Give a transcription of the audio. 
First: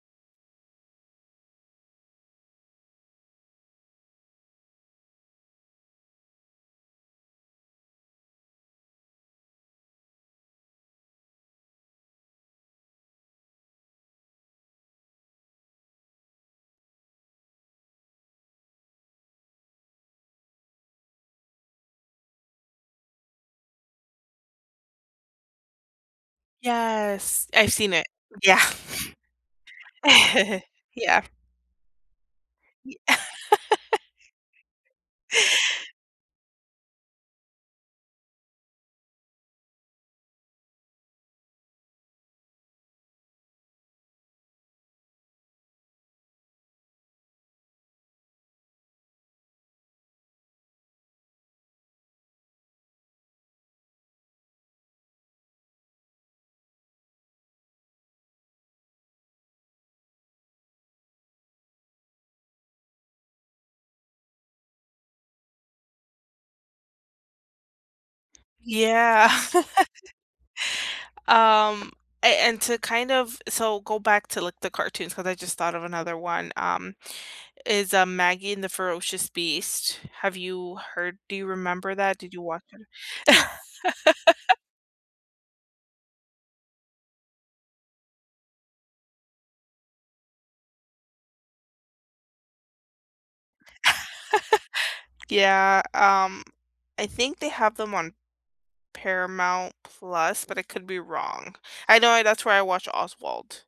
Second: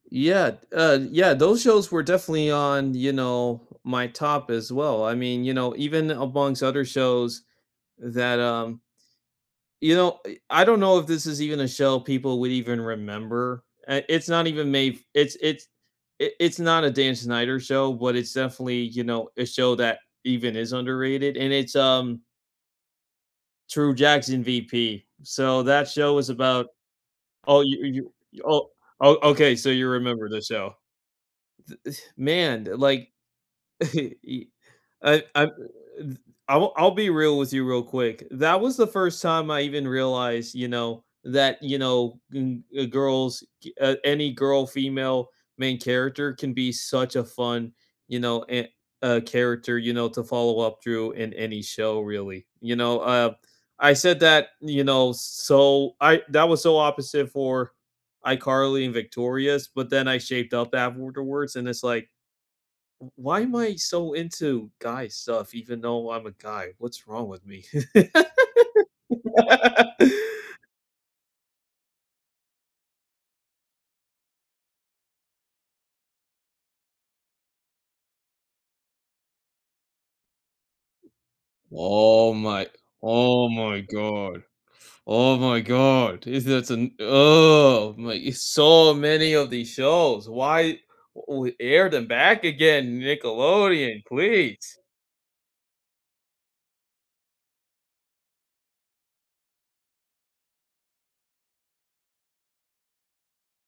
Yeah, uh, yeah, those shows were definitely on, you know, my top as well. I mean, you know, even amongst other shows that, um, you know, eh I don't know if this is even a show people would even remember, and it's not even made f it's it's i it's not a Dan Snyder show, but it's definitely, you know, a show that even is underrated, and it's um True Jackson, VP, so that show is about Yes, oh, I've seen it. you you Yeah. oh, okay, so you remember the show. Yeah. The th man, Ye like, i I, um, th I w I'll be real with you real quick. That was the first time I even realized, you know, that, you know, n eh, girls gi uh, any girl female main character can be such a fun, you know, and a character, you know, to follow up through in any show really. You know, uh, I said that, you know, so I that was so opposite for iCarly and Victorious, but then I shaped up afterwards, and it's like "W why am I so into guy stuff even though I'm a guy? What's wrong with me?" Yeah. Um, a and to kind of so go back to, like, the cartoons cause I, just, thought of another one, um, is, uh, Maggie and the Ferocious Beast. Have you heard do you remember that? Oh Did you watch my it? oh my god. Oh my god. Is that an ugh, my it's so many of these shows, why we air them back again, Nickelodeon, please? Yeah, um, I think they have them on Paramount Plus, but it could be wrong. I know that's where I watch Oswald.